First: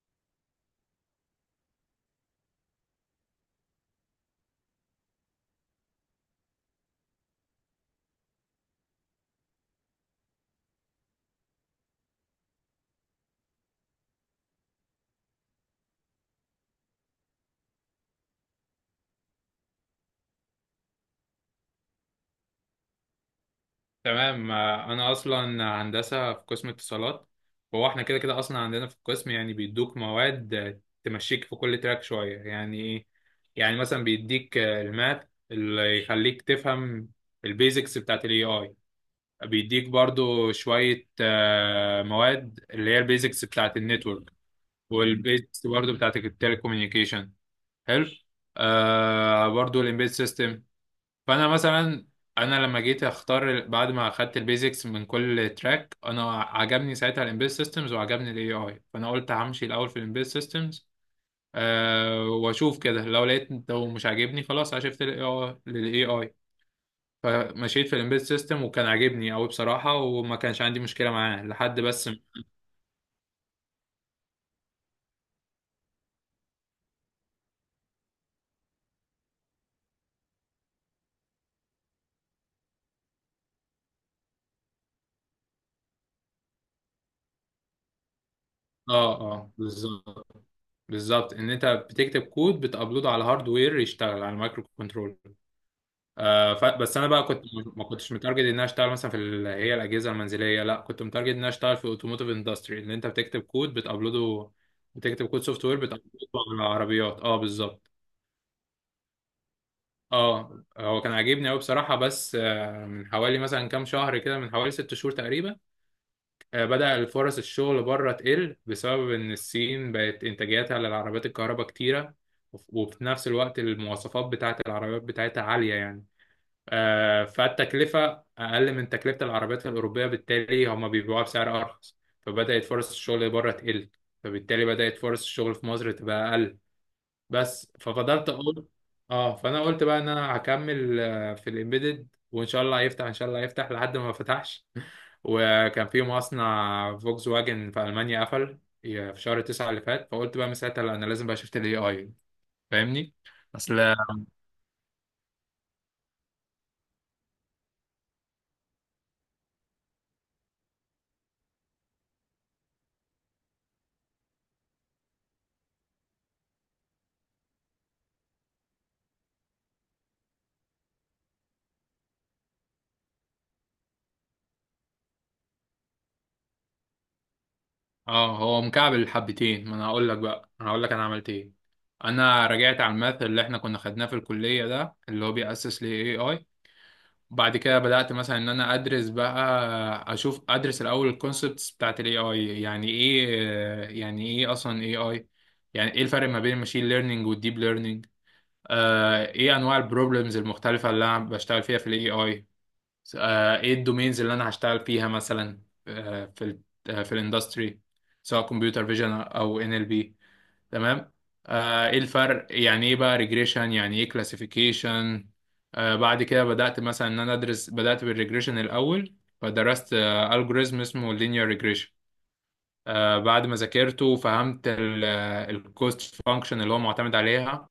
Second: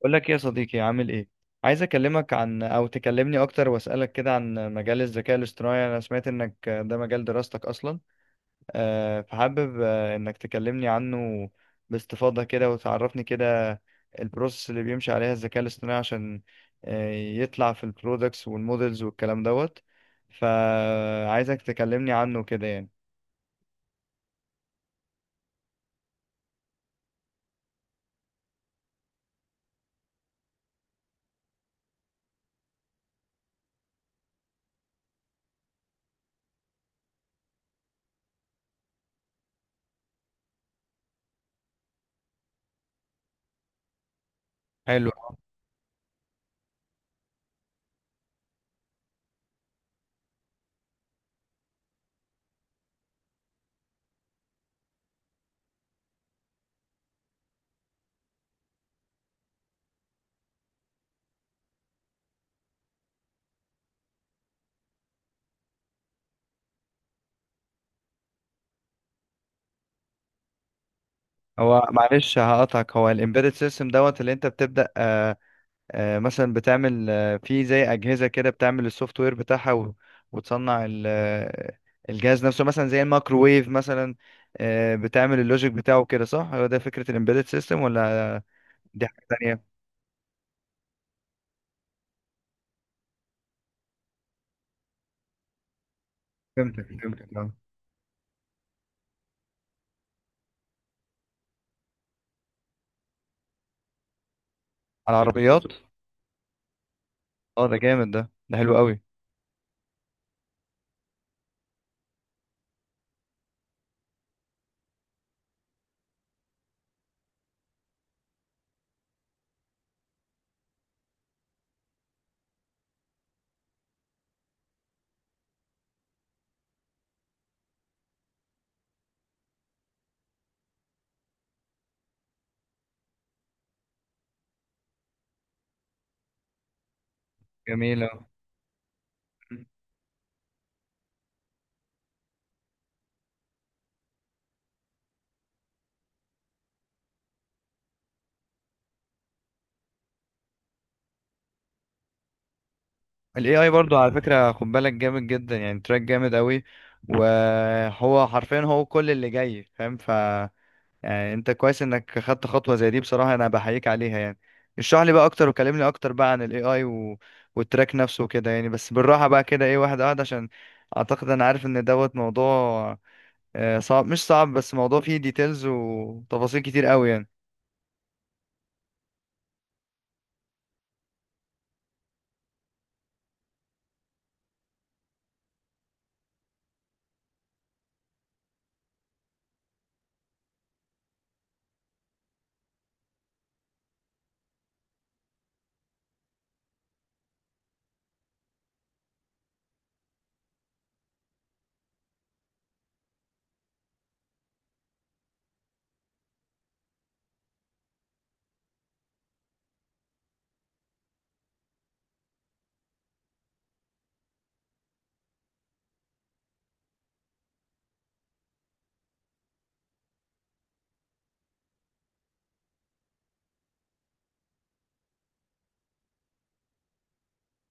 بقول لك إيه يا صديقي، عامل ايه؟ عايز اكلمك عن تكلمني اكتر واسالك كده عن مجال الذكاء الاصطناعي. انا سمعت انك ده مجال دراستك اصلا. فحابب انك تكلمني عنه باستفاضة كده، وتعرفني كده البروسيس اللي بيمشي عليها الذكاء الاصطناعي، عشان يطلع في البرودكتس والمودلز والكلام دوت. فعايزك تكلمني عنه كده يعني. تمام. انا اصلا هندسه في قسم اتصالات. هو احنا كده كده اصلا عندنا في القسم يعني بيدوك مواد تمشيك في كل تراك شويه، يعني ايه، يعني مثلا بيديك الماث اللي يخليك تفهم البيزكس بتاعت الاي اي، بيديك برضو شويه مواد اللي هي البيزكس بتاعت النتورك، حلو. والبيزكس برضو بتاعت التليكوميونيكيشن. حلو. آه، برضو الامبيد سيستم. فانا مثلا انا لما جيت اختار بعد ما اخدت البيزكس من كل تراك، انا عجبني ساعتها الامبيد سيستمز وعجبني الاي اي، فانا قلت همشي الاول في الامبيد سيستمز، أه، واشوف كده لو لقيت، لو مش عاجبني خلاص هشفت للاي اي. فمشيت في الامبيد سيستم وكان عاجبني قوي بصراحه، وما كانش عندي مشكله معاه لحد هو بس. معلش هقطعك، هو الامبيدد سيستم دوت اللي انت بتبدأ مثلا بتعمل في زي أجهزة كده، بتعمل السوفت وير بتاعها وتصنع الجهاز نفسه مثلا زي الميكروويف مثلا، بتعمل اللوجيك بتاعه كده، صح؟ هو ده فكرة الامبيدد سيستم ولا دي اه حاجة اه تانية؟ بالظبط. بالظبط، ان انت بتكتب كود بتابلوده على هاردوير يشتغل على المايكرو كنترول. آه، ف- فهمتك بس فهمتك اه، انا على بقى كنت فهمتك. ما كنتش متارجت ان انا اشتغل مثلا في هي الاجهزه المنزليه، لا كنت متارجت ان انا اشتغل في اوتوموتيف اندستري، ان انت بتكتب كود بتابلوده، بتكتب كود العربيات سوفت وير بالظبط. بتابلوده على العربيات. اه، اه، ده بالظبط. جامد، ده حلو قوي. اه، هو كان عاجبني قوي بصراحه، بس من حوالي مثلا كام شهر كده، من حوالي ست شهور تقريبا، بدأ الفرص الشغل بره تقل بسبب ان الصين بقت انتاجيتها للعربيات الكهرباء كتيره. وفي نفس الوقت المواصفات بتاعت العربيات بتاعتها عاليه يعني، فالتكلفة أقل من تكلفة العربيات الأوروبية، بالتالي هما بيبيعوها بسعر أرخص، فبدأت فرص الشغل بره تقل، فبالتالي بدأت فرص الشغل في مصر تبقى أقل. بس جميل اه. ففضلت أقول، أه، فأنا قلت بقى إن أنا هكمل في الإمبيدد، وإن شاء الله هيفتح، إن شاء الله هيفتح. لحد ما فتحش وكان في مصنع فولكس واجن في ألمانيا قفل في شهر تسعة اللي فات، فقلت بقى من ساعتها لا، أنا لازم بقى شفت ال AI. فاهمني؟ ال AI أصل، برضو على فكرة خد بالك، جامد جدا يعني، تراك جامد قوي، وهو حرفيا هو كل اللي جاي فاهم. يعني انت كويس انك خدت خطوة زي دي، بصراحة انا بحييك عليها يعني. اشرح لي بقى اكتر، وكلمني اكتر بقى عن الاي اي و... والتراك نفسه وكده يعني، بس بالراحة بقى كده، ايه، واحدة واحدة، عشان اعتقد انا عارف ان دوت موضوع صعب مش صعب، بس موضوع فيه ديتيلز وتفاصيل كتير قوي يعني. اه، هو مكعب الحبتين. ما انا هقول لك بقى انا هقول لك انا عملت ايه. انا رجعت على الماث اللي احنا كنا خدناه في الكليه، ده اللي هو بيأسس ل AI. بعد كده بدأت مثلا ان انا ادرس بقى، اشوف، ادرس الاول الكونسبتس بتاعت ال AI. يعني ايه، يعني ايه اصلا AI، يعني ايه الفرق ما بين الماشين ليرنينج والديب ليرنينج، آه، ايه انواع البروبلمز المختلفه اللي انا بشتغل فيها في ال AI، ايه الدومينز اللي انا هشتغل فيها مثلا، آه، في ال آه، في الاندستري، سواء كمبيوتر فيجن او ان ال بي، تمام، ايه الفرق، يعني ايه بقى ريجريشن، يعني ايه كلاسيفيكيشن. بعد كده بدأت مثلا ان انا ادرس، بدأت بالريجريشن الاول، فدرست الجوريزم اسمه لينير ريجريشن. بعد ما ذاكرته وفهمت الكوست فانكشن اللي هو معتمد عليها،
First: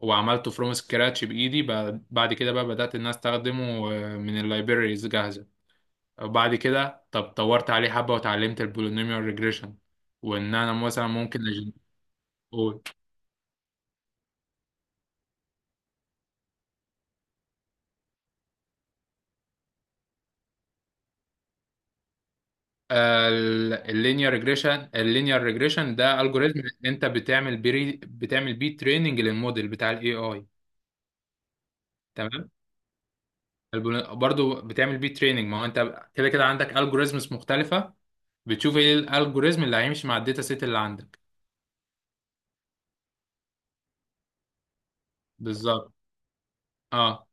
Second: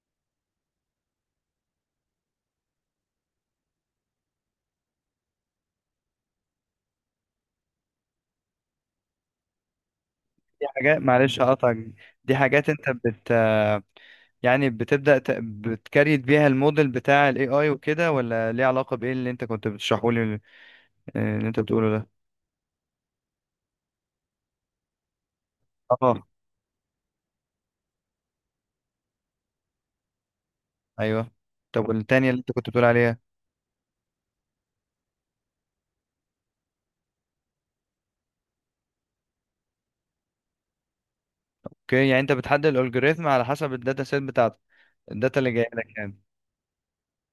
وعملته فروم سكراتش بايدي، بعد كده بقى بدأت ان انا استخدمه من اللايبريز جاهزة. وبعد كده، طب، طورت عليه حبة وتعلمت البولينوميال ريجريشن، وان دي انا حاجات مثلا ممكن معلش هقطعك، دي حاجات اقول، انت بت آه، يعني بتبدأ ت... بتكريت بيها الموديل بتاع الاي اي وكده، ولا ليه علاقة بايه اللي انت كنت بتشرحه لي، اللي انت بتقوله ده؟ اللينير ريجريشن ده اه، الجوريزم انت بتعمل بيه، بتعمل بيه تريننج للموديل بتاع الاي اي. ايوه. طب والتانية اللي تمام. انت كنت بتقول عليها؟ برضو بتعمل بيه تريننج، ما هو انت كده كده عندك الجوريزمز مختلفة، بتشوف ايه الالجوريزم اللي هيمشي مع الداتا سيت اللي عندك. اوكي، يعني انت بتحدد الالجوريثم على حسب الداتا سيت بتاعتك، الداتا اللي جايه بالظبط. لك يعني. اه.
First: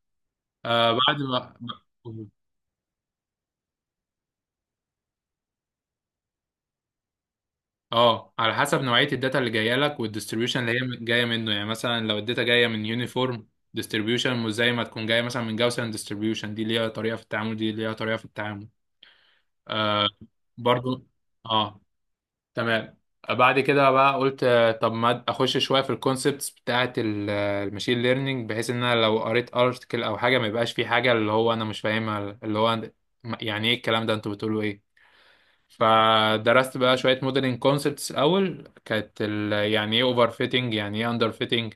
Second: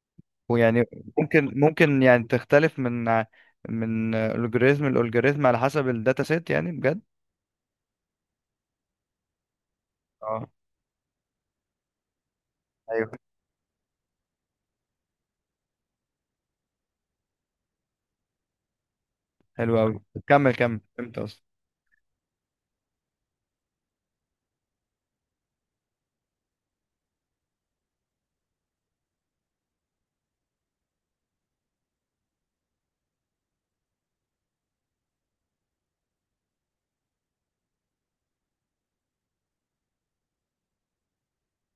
ويعني آه، بعد ما ممكن يعني تختلف من الجوريثم لالجوريثم على حسب الداتا سيت يعني، بجد؟ اه، على حسب نوعية الداتا اللي جاية لك اه، والديستريبيوشن اللي هي جاية منه. يعني مثلا لو الداتا جاية من ايوه. يونيفورم ديستريبيوشن، مش زي ما تكون جاية مثلا من جاوسن ديستريبيوشن، دي ليها طريقة في التعامل، دي ليها طريقة في التعامل. حلو قوي. آه. كمل كمل، برضو. فهمت اصلا. اه. تمام. بعد كده بقى قلت، آه، طب ما اخش شوية في الكونسبتس بتاعة الماشين ليرنينج، بحيث ان انا لو قريت ارتكل او حاجة ما يبقاش في حاجة اللي هو انا مش فاهمها، اللي هو يعني ايه الكلام ده، انتوا بتقولوا ايه. فدرست بقى شوية موديلنج كونسبتس. الأول كانت يعني إيه أوفر فيتنج، يعني إيه أندر فيتنج.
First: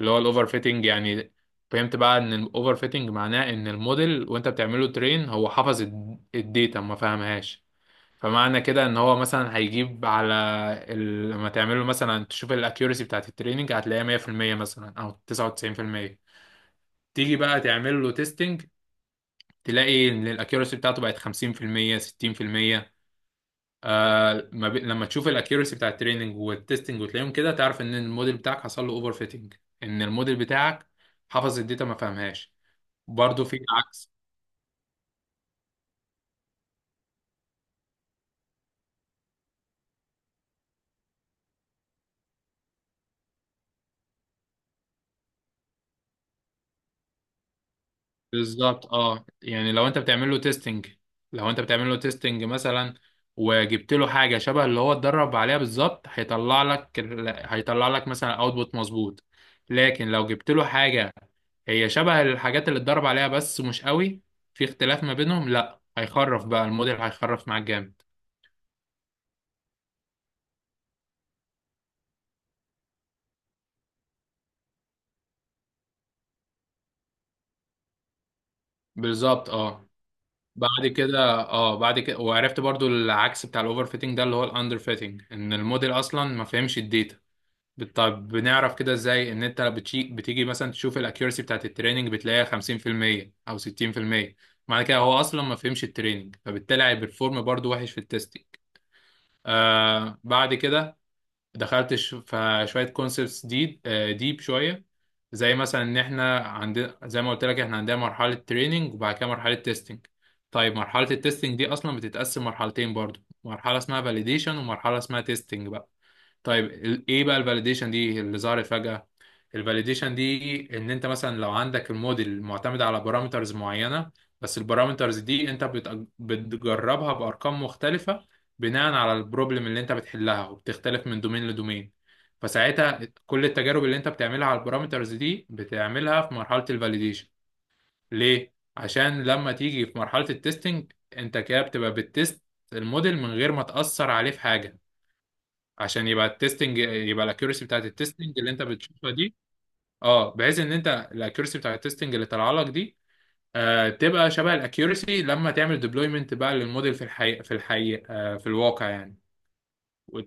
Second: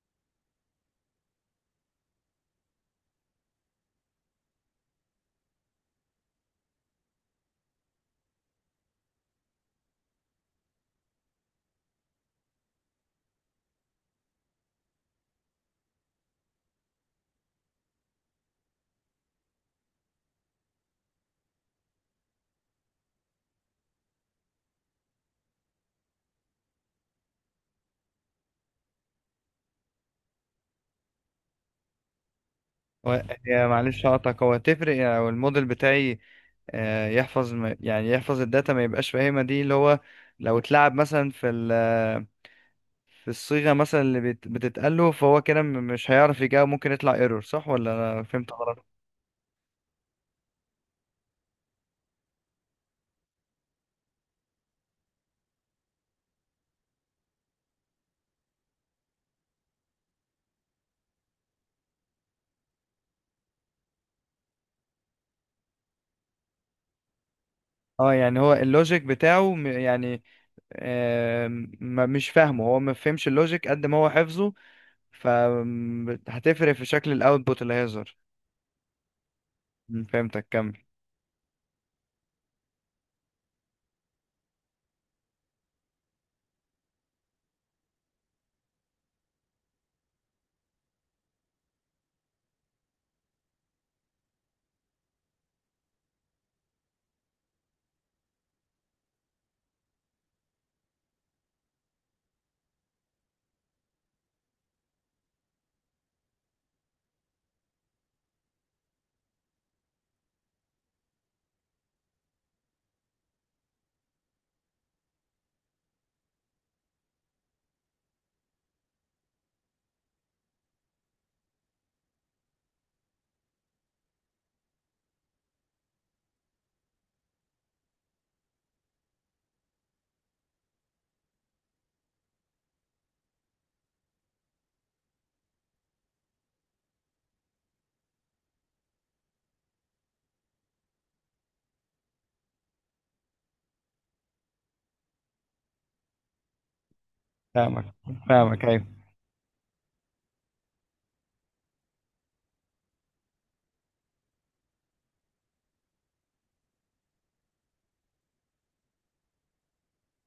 اللي هو الأوفر فيتنج يعني، فهمت بقى إن الأوفر فيتنج معناه إن الموديل وأنت بتعمله ترين، هو حفظ الداتا ما فهمهاش. فمعنى كده إن هو مثلا هيجيب على لما تعمله مثلا تشوف الأكيورسي بتاعت التريننج، هتلاقيها 100% مثلا، أو 99%. تيجي بقى تعمل له تيستنج، تلاقي إن الأكيورسي بتاعته بقت 50%، 60%. آه ما بي... لما تشوف الاكيورسي بتاع التريننج والتستنج وتلاقيهم كده، تعرف ان الموديل بتاعك حصل له اوفر فيتنج، ان الموديل بتاعك حفظ الداتا ما فهمهاش. هو، برضه في هي معلش العكس. هقطعك، هو تفرق يعني لو الموديل بتاعي يحفظ يعني يحفظ الداتا ما يبقاش فاهمها، دي اللي هو، لو اتلعب مثلا في الصيغة مثلا اللي بتتقال له، فهو كده مش هيعرف يجاوب، ممكن يطلع ايرور، صح ولا انا فهمت غلط؟ بالظبط. اه. يعني لو انت بتعمل له تيستنج، لو انت بتعمل له تيستنج مثلا وجبت له حاجه شبه اللي هو اتدرب عليها بالظبط، هيطلع لك هيطلع لك مثلا اوتبوت مظبوط. لكن لو جبت له حاجه هي شبه الحاجات اللي اتدرب عليها بس مش قوي، في اختلاف ما بينهم، لا هيخرف بقى الموديل، هيخرف معاك جامد. اه يعني هو اللوجيك بتاعه آه مش فاهمه، هو ما فهمش اللوجيك قد ما هو حفظه، فهتفرق في شكل الاوتبوت اللي هيظهر. بالظبط. اه. فهمتك، كمل. بعد كده، اه، بعد كده، وعرفت برضو العكس بتاع الاوفر فيتنج، ده اللي هو الاندر فيتنج، ان الموديل اصلا ما فهمش الداتا. طب بنعرف كده ازاي؟ ان انت بتيجي مثلا تشوف الاكيورسي بتاعت التريننج، بتلاقيها 50% او 60%. معنى كده هو اصلا ما فهمش التريننج، فبالتالي هيبرفورم برضو وحش في التستنج. آه. بعد كده دخلت في شويه كونسبتس دي ديب شويه. زي مثلا ان احنا عندنا، زي ما قلت لك، احنا عندنا مرحله تريننج وبعد كده مرحله تيستنج. طيب مرحله التيستنج دي اصلا بتتقسم مرحلتين برضو، مرحله اسمها فاليديشن ومرحله اسمها تيستنج. طيب ايه بقى الفاليديشن دي اللي ظهرت فجأة؟ الفاليديشن دي، ان انت مثلا لو عندك الموديل معتمد على بارامترز معينة، بس البارامترز دي انت بتجربها بارقام مختلفة بناء على البروبلم اللي انت بتحلها، وبتختلف من دومين لدومين. فساعتها كل التجارب اللي انت بتعملها على البارامترز دي بتعملها في مرحلة الفاليديشن. ليه؟ عشان لما تيجي في مرحلة التستنج، انت كده بتبقى بتست الموديل من غير ما تأثر عليه في حاجة، عشان يبقى التستنج، يبقى الاكيورسي فاهمك بتاعت التستنج اللي انت فاهمك، ايوه. بتشوفها دي، اه، بحيث ان انت الاكيورسي بتاعت التستنج اللي طالعه لك دي، آه، تبقى شبه الاكيورسي لما تعمل ديبلويمنت بقى للموديل في الحقيقه، في الحقيقه، آه، في الواقع يعني. و-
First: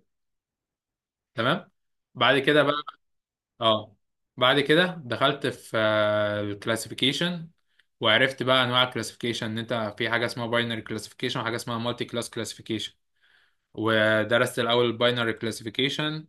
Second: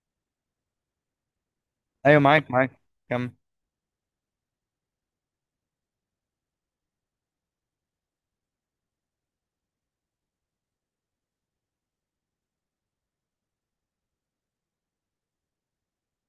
تمام. ايوه، بعد معاك كده معاك، بقى، كمل. اه، بعد كده دخلت في الكلاسيفيكيشن. وعرفت بقى انواع الكلاسيفيكيشن، ان انت في حاجه اسمها باينري كلاسيفيكيشن وحاجه اسمها مالتي كلاس كلاسيفيكيشن. ودرست الاول الباينري كلاسيفيكيشن،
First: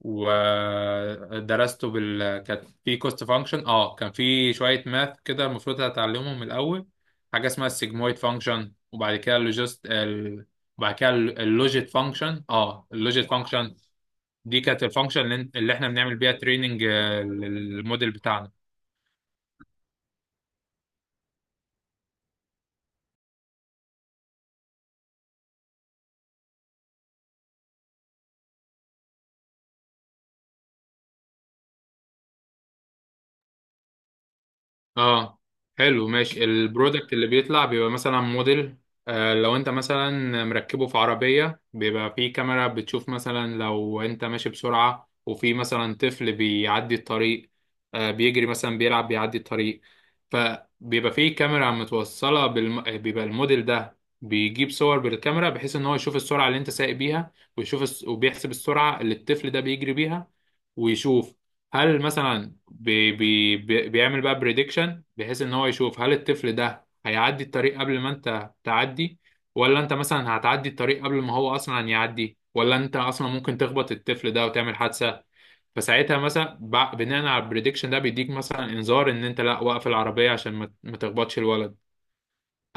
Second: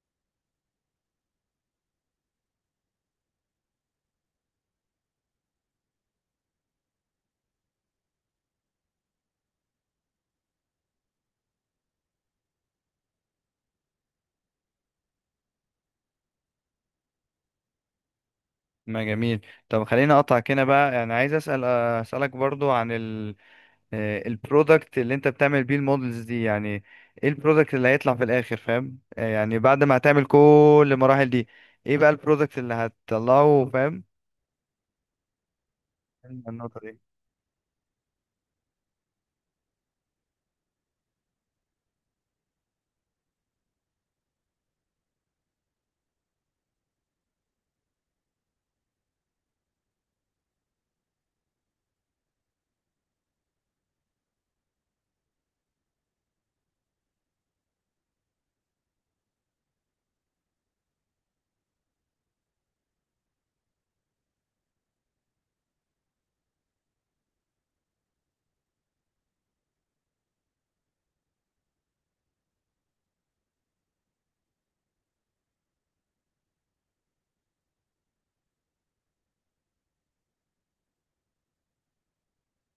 ودرسته بال، كانت في كوست فانكشن. اه، كان في شويه ماث كده المفروض هتعلمهم الاول، حاجه اسمها السيجمويد فانكشن، وبعد كده اللوجيت فانكشن. اه، اللوجيت فانكشن دي كانت الفانكشن اللي اللي احنا بنعمل بيها تريننج للموديل بتاعنا. ما جميل. طب خليني اقطعك هنا بقى، يعني عايز اسالك برضو عن ال البرودكت اللي انت بتعمل بيه المودلز دي يعني، ايه البرودكت اللي هيطلع في الاخر فاهم، يعني بعد ما هتعمل كل المراحل دي، ايه بقى البرودكت اللي هتطلعه فاهم؟ اه. حلو، ماشي. النقطة دي. البرودكت اللي بيطلع بيبقى مثلا موديل، آه، لو انت مثلا مركبه في عربية، بيبقى فيه كاميرا بتشوف مثلا لو انت ماشي بسرعة وفي مثلا طفل بيعدي الطريق، آه، بيجري مثلا بيلعب بيعدي الطريق، فبيبقى فيه كاميرا متوصلة بالم... آه، بيبقى الموديل ده بيجيب صور بالكاميرا بحيث ان هو يشوف السرعة اللي انت سايق بيها، وبيحسب السرعة اللي الطفل ده بيجري بيها، ويشوف هل مثلا بيعمل بقى بريدكشن، بحيث ان هو يشوف هل الطفل ده هيعدي الطريق قبل ما انت تعدي، ولا انت مثلا هتعدي الطريق قبل ما هو اصلا يعدي، ولا انت اصلا ممكن تخبط الطفل ده وتعمل حادثة. فساعتها مثلا، بناء على البريدكشن ده، بيديك مثلا انذار ان انت لا، وقف العربية عشان ما تخبطش الولد،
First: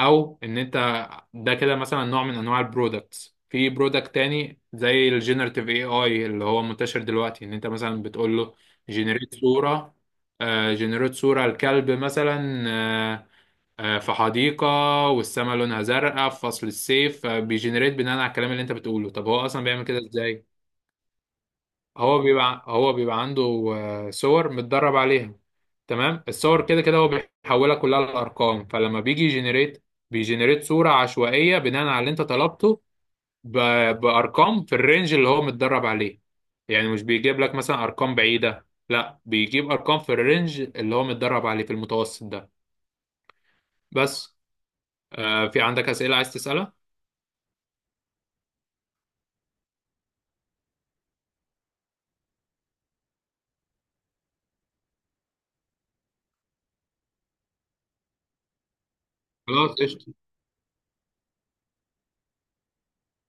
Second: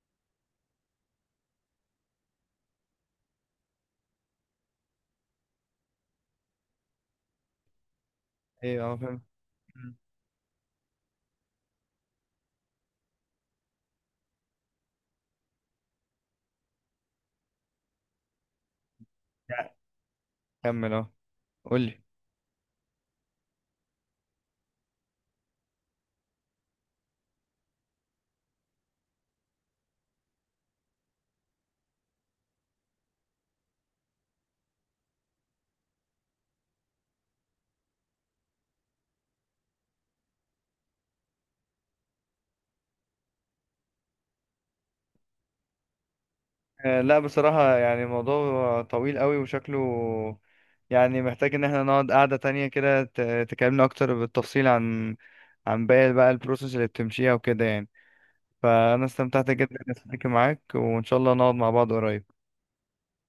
او ان انت. ده كده مثلا نوع من انواع البرودكتس. في برودكت تاني زي الجينيراتيف اي اي اللي هو منتشر دلوقتي، ان انت مثلا بتقول له ايه اه فاهم. جنريت صورة، مم. آه، جنريت صورة الكلب مثلا، في حديقة والسماء لونها زرقاء في فصل الصيف، بيجنريت بناء على الكلام اللي انت بتقوله. طب هو اصلا يعني بيعمل كده ازاي؟ كمل اه، قولي. هو بيبقى عنده صور متدرب عليها، تمام، الصور كده كده هو بيحولها كلها لارقام، فلما بيجي يجنريت، بيجنريت صورة عشوائية بناء على اللي انت طلبته ب... بارقام في الرينج اللي هو متدرب عليه. يعني مش بيجيب لك مثلا ارقام بعيدة، لا، بيجيب ارقام في الرينج اللي هو متدرب عليه في المتوسط ده. بس. آه، في عندك اسئلة عايز تسألها؟ لا بصراحة يعني الموضوع طويل قوي وشكله، يعني محتاج ان احنا نقعد قعدة تانية كده، تكلمنا اكتر بالتفصيل عن باقي بقى البروسيس اللي بتمشيها وكده يعني. فانا استمتعت خلاص، جدا اني قشطة. أتحدث معاك، وان شاء الله نقعد مع بعض قريب.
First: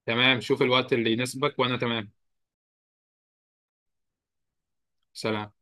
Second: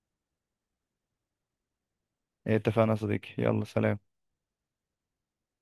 تمام، شوف الوقت اللي يناسبك وانا تمام. اتفقنا يا صديقي، يلا سلام. سلام.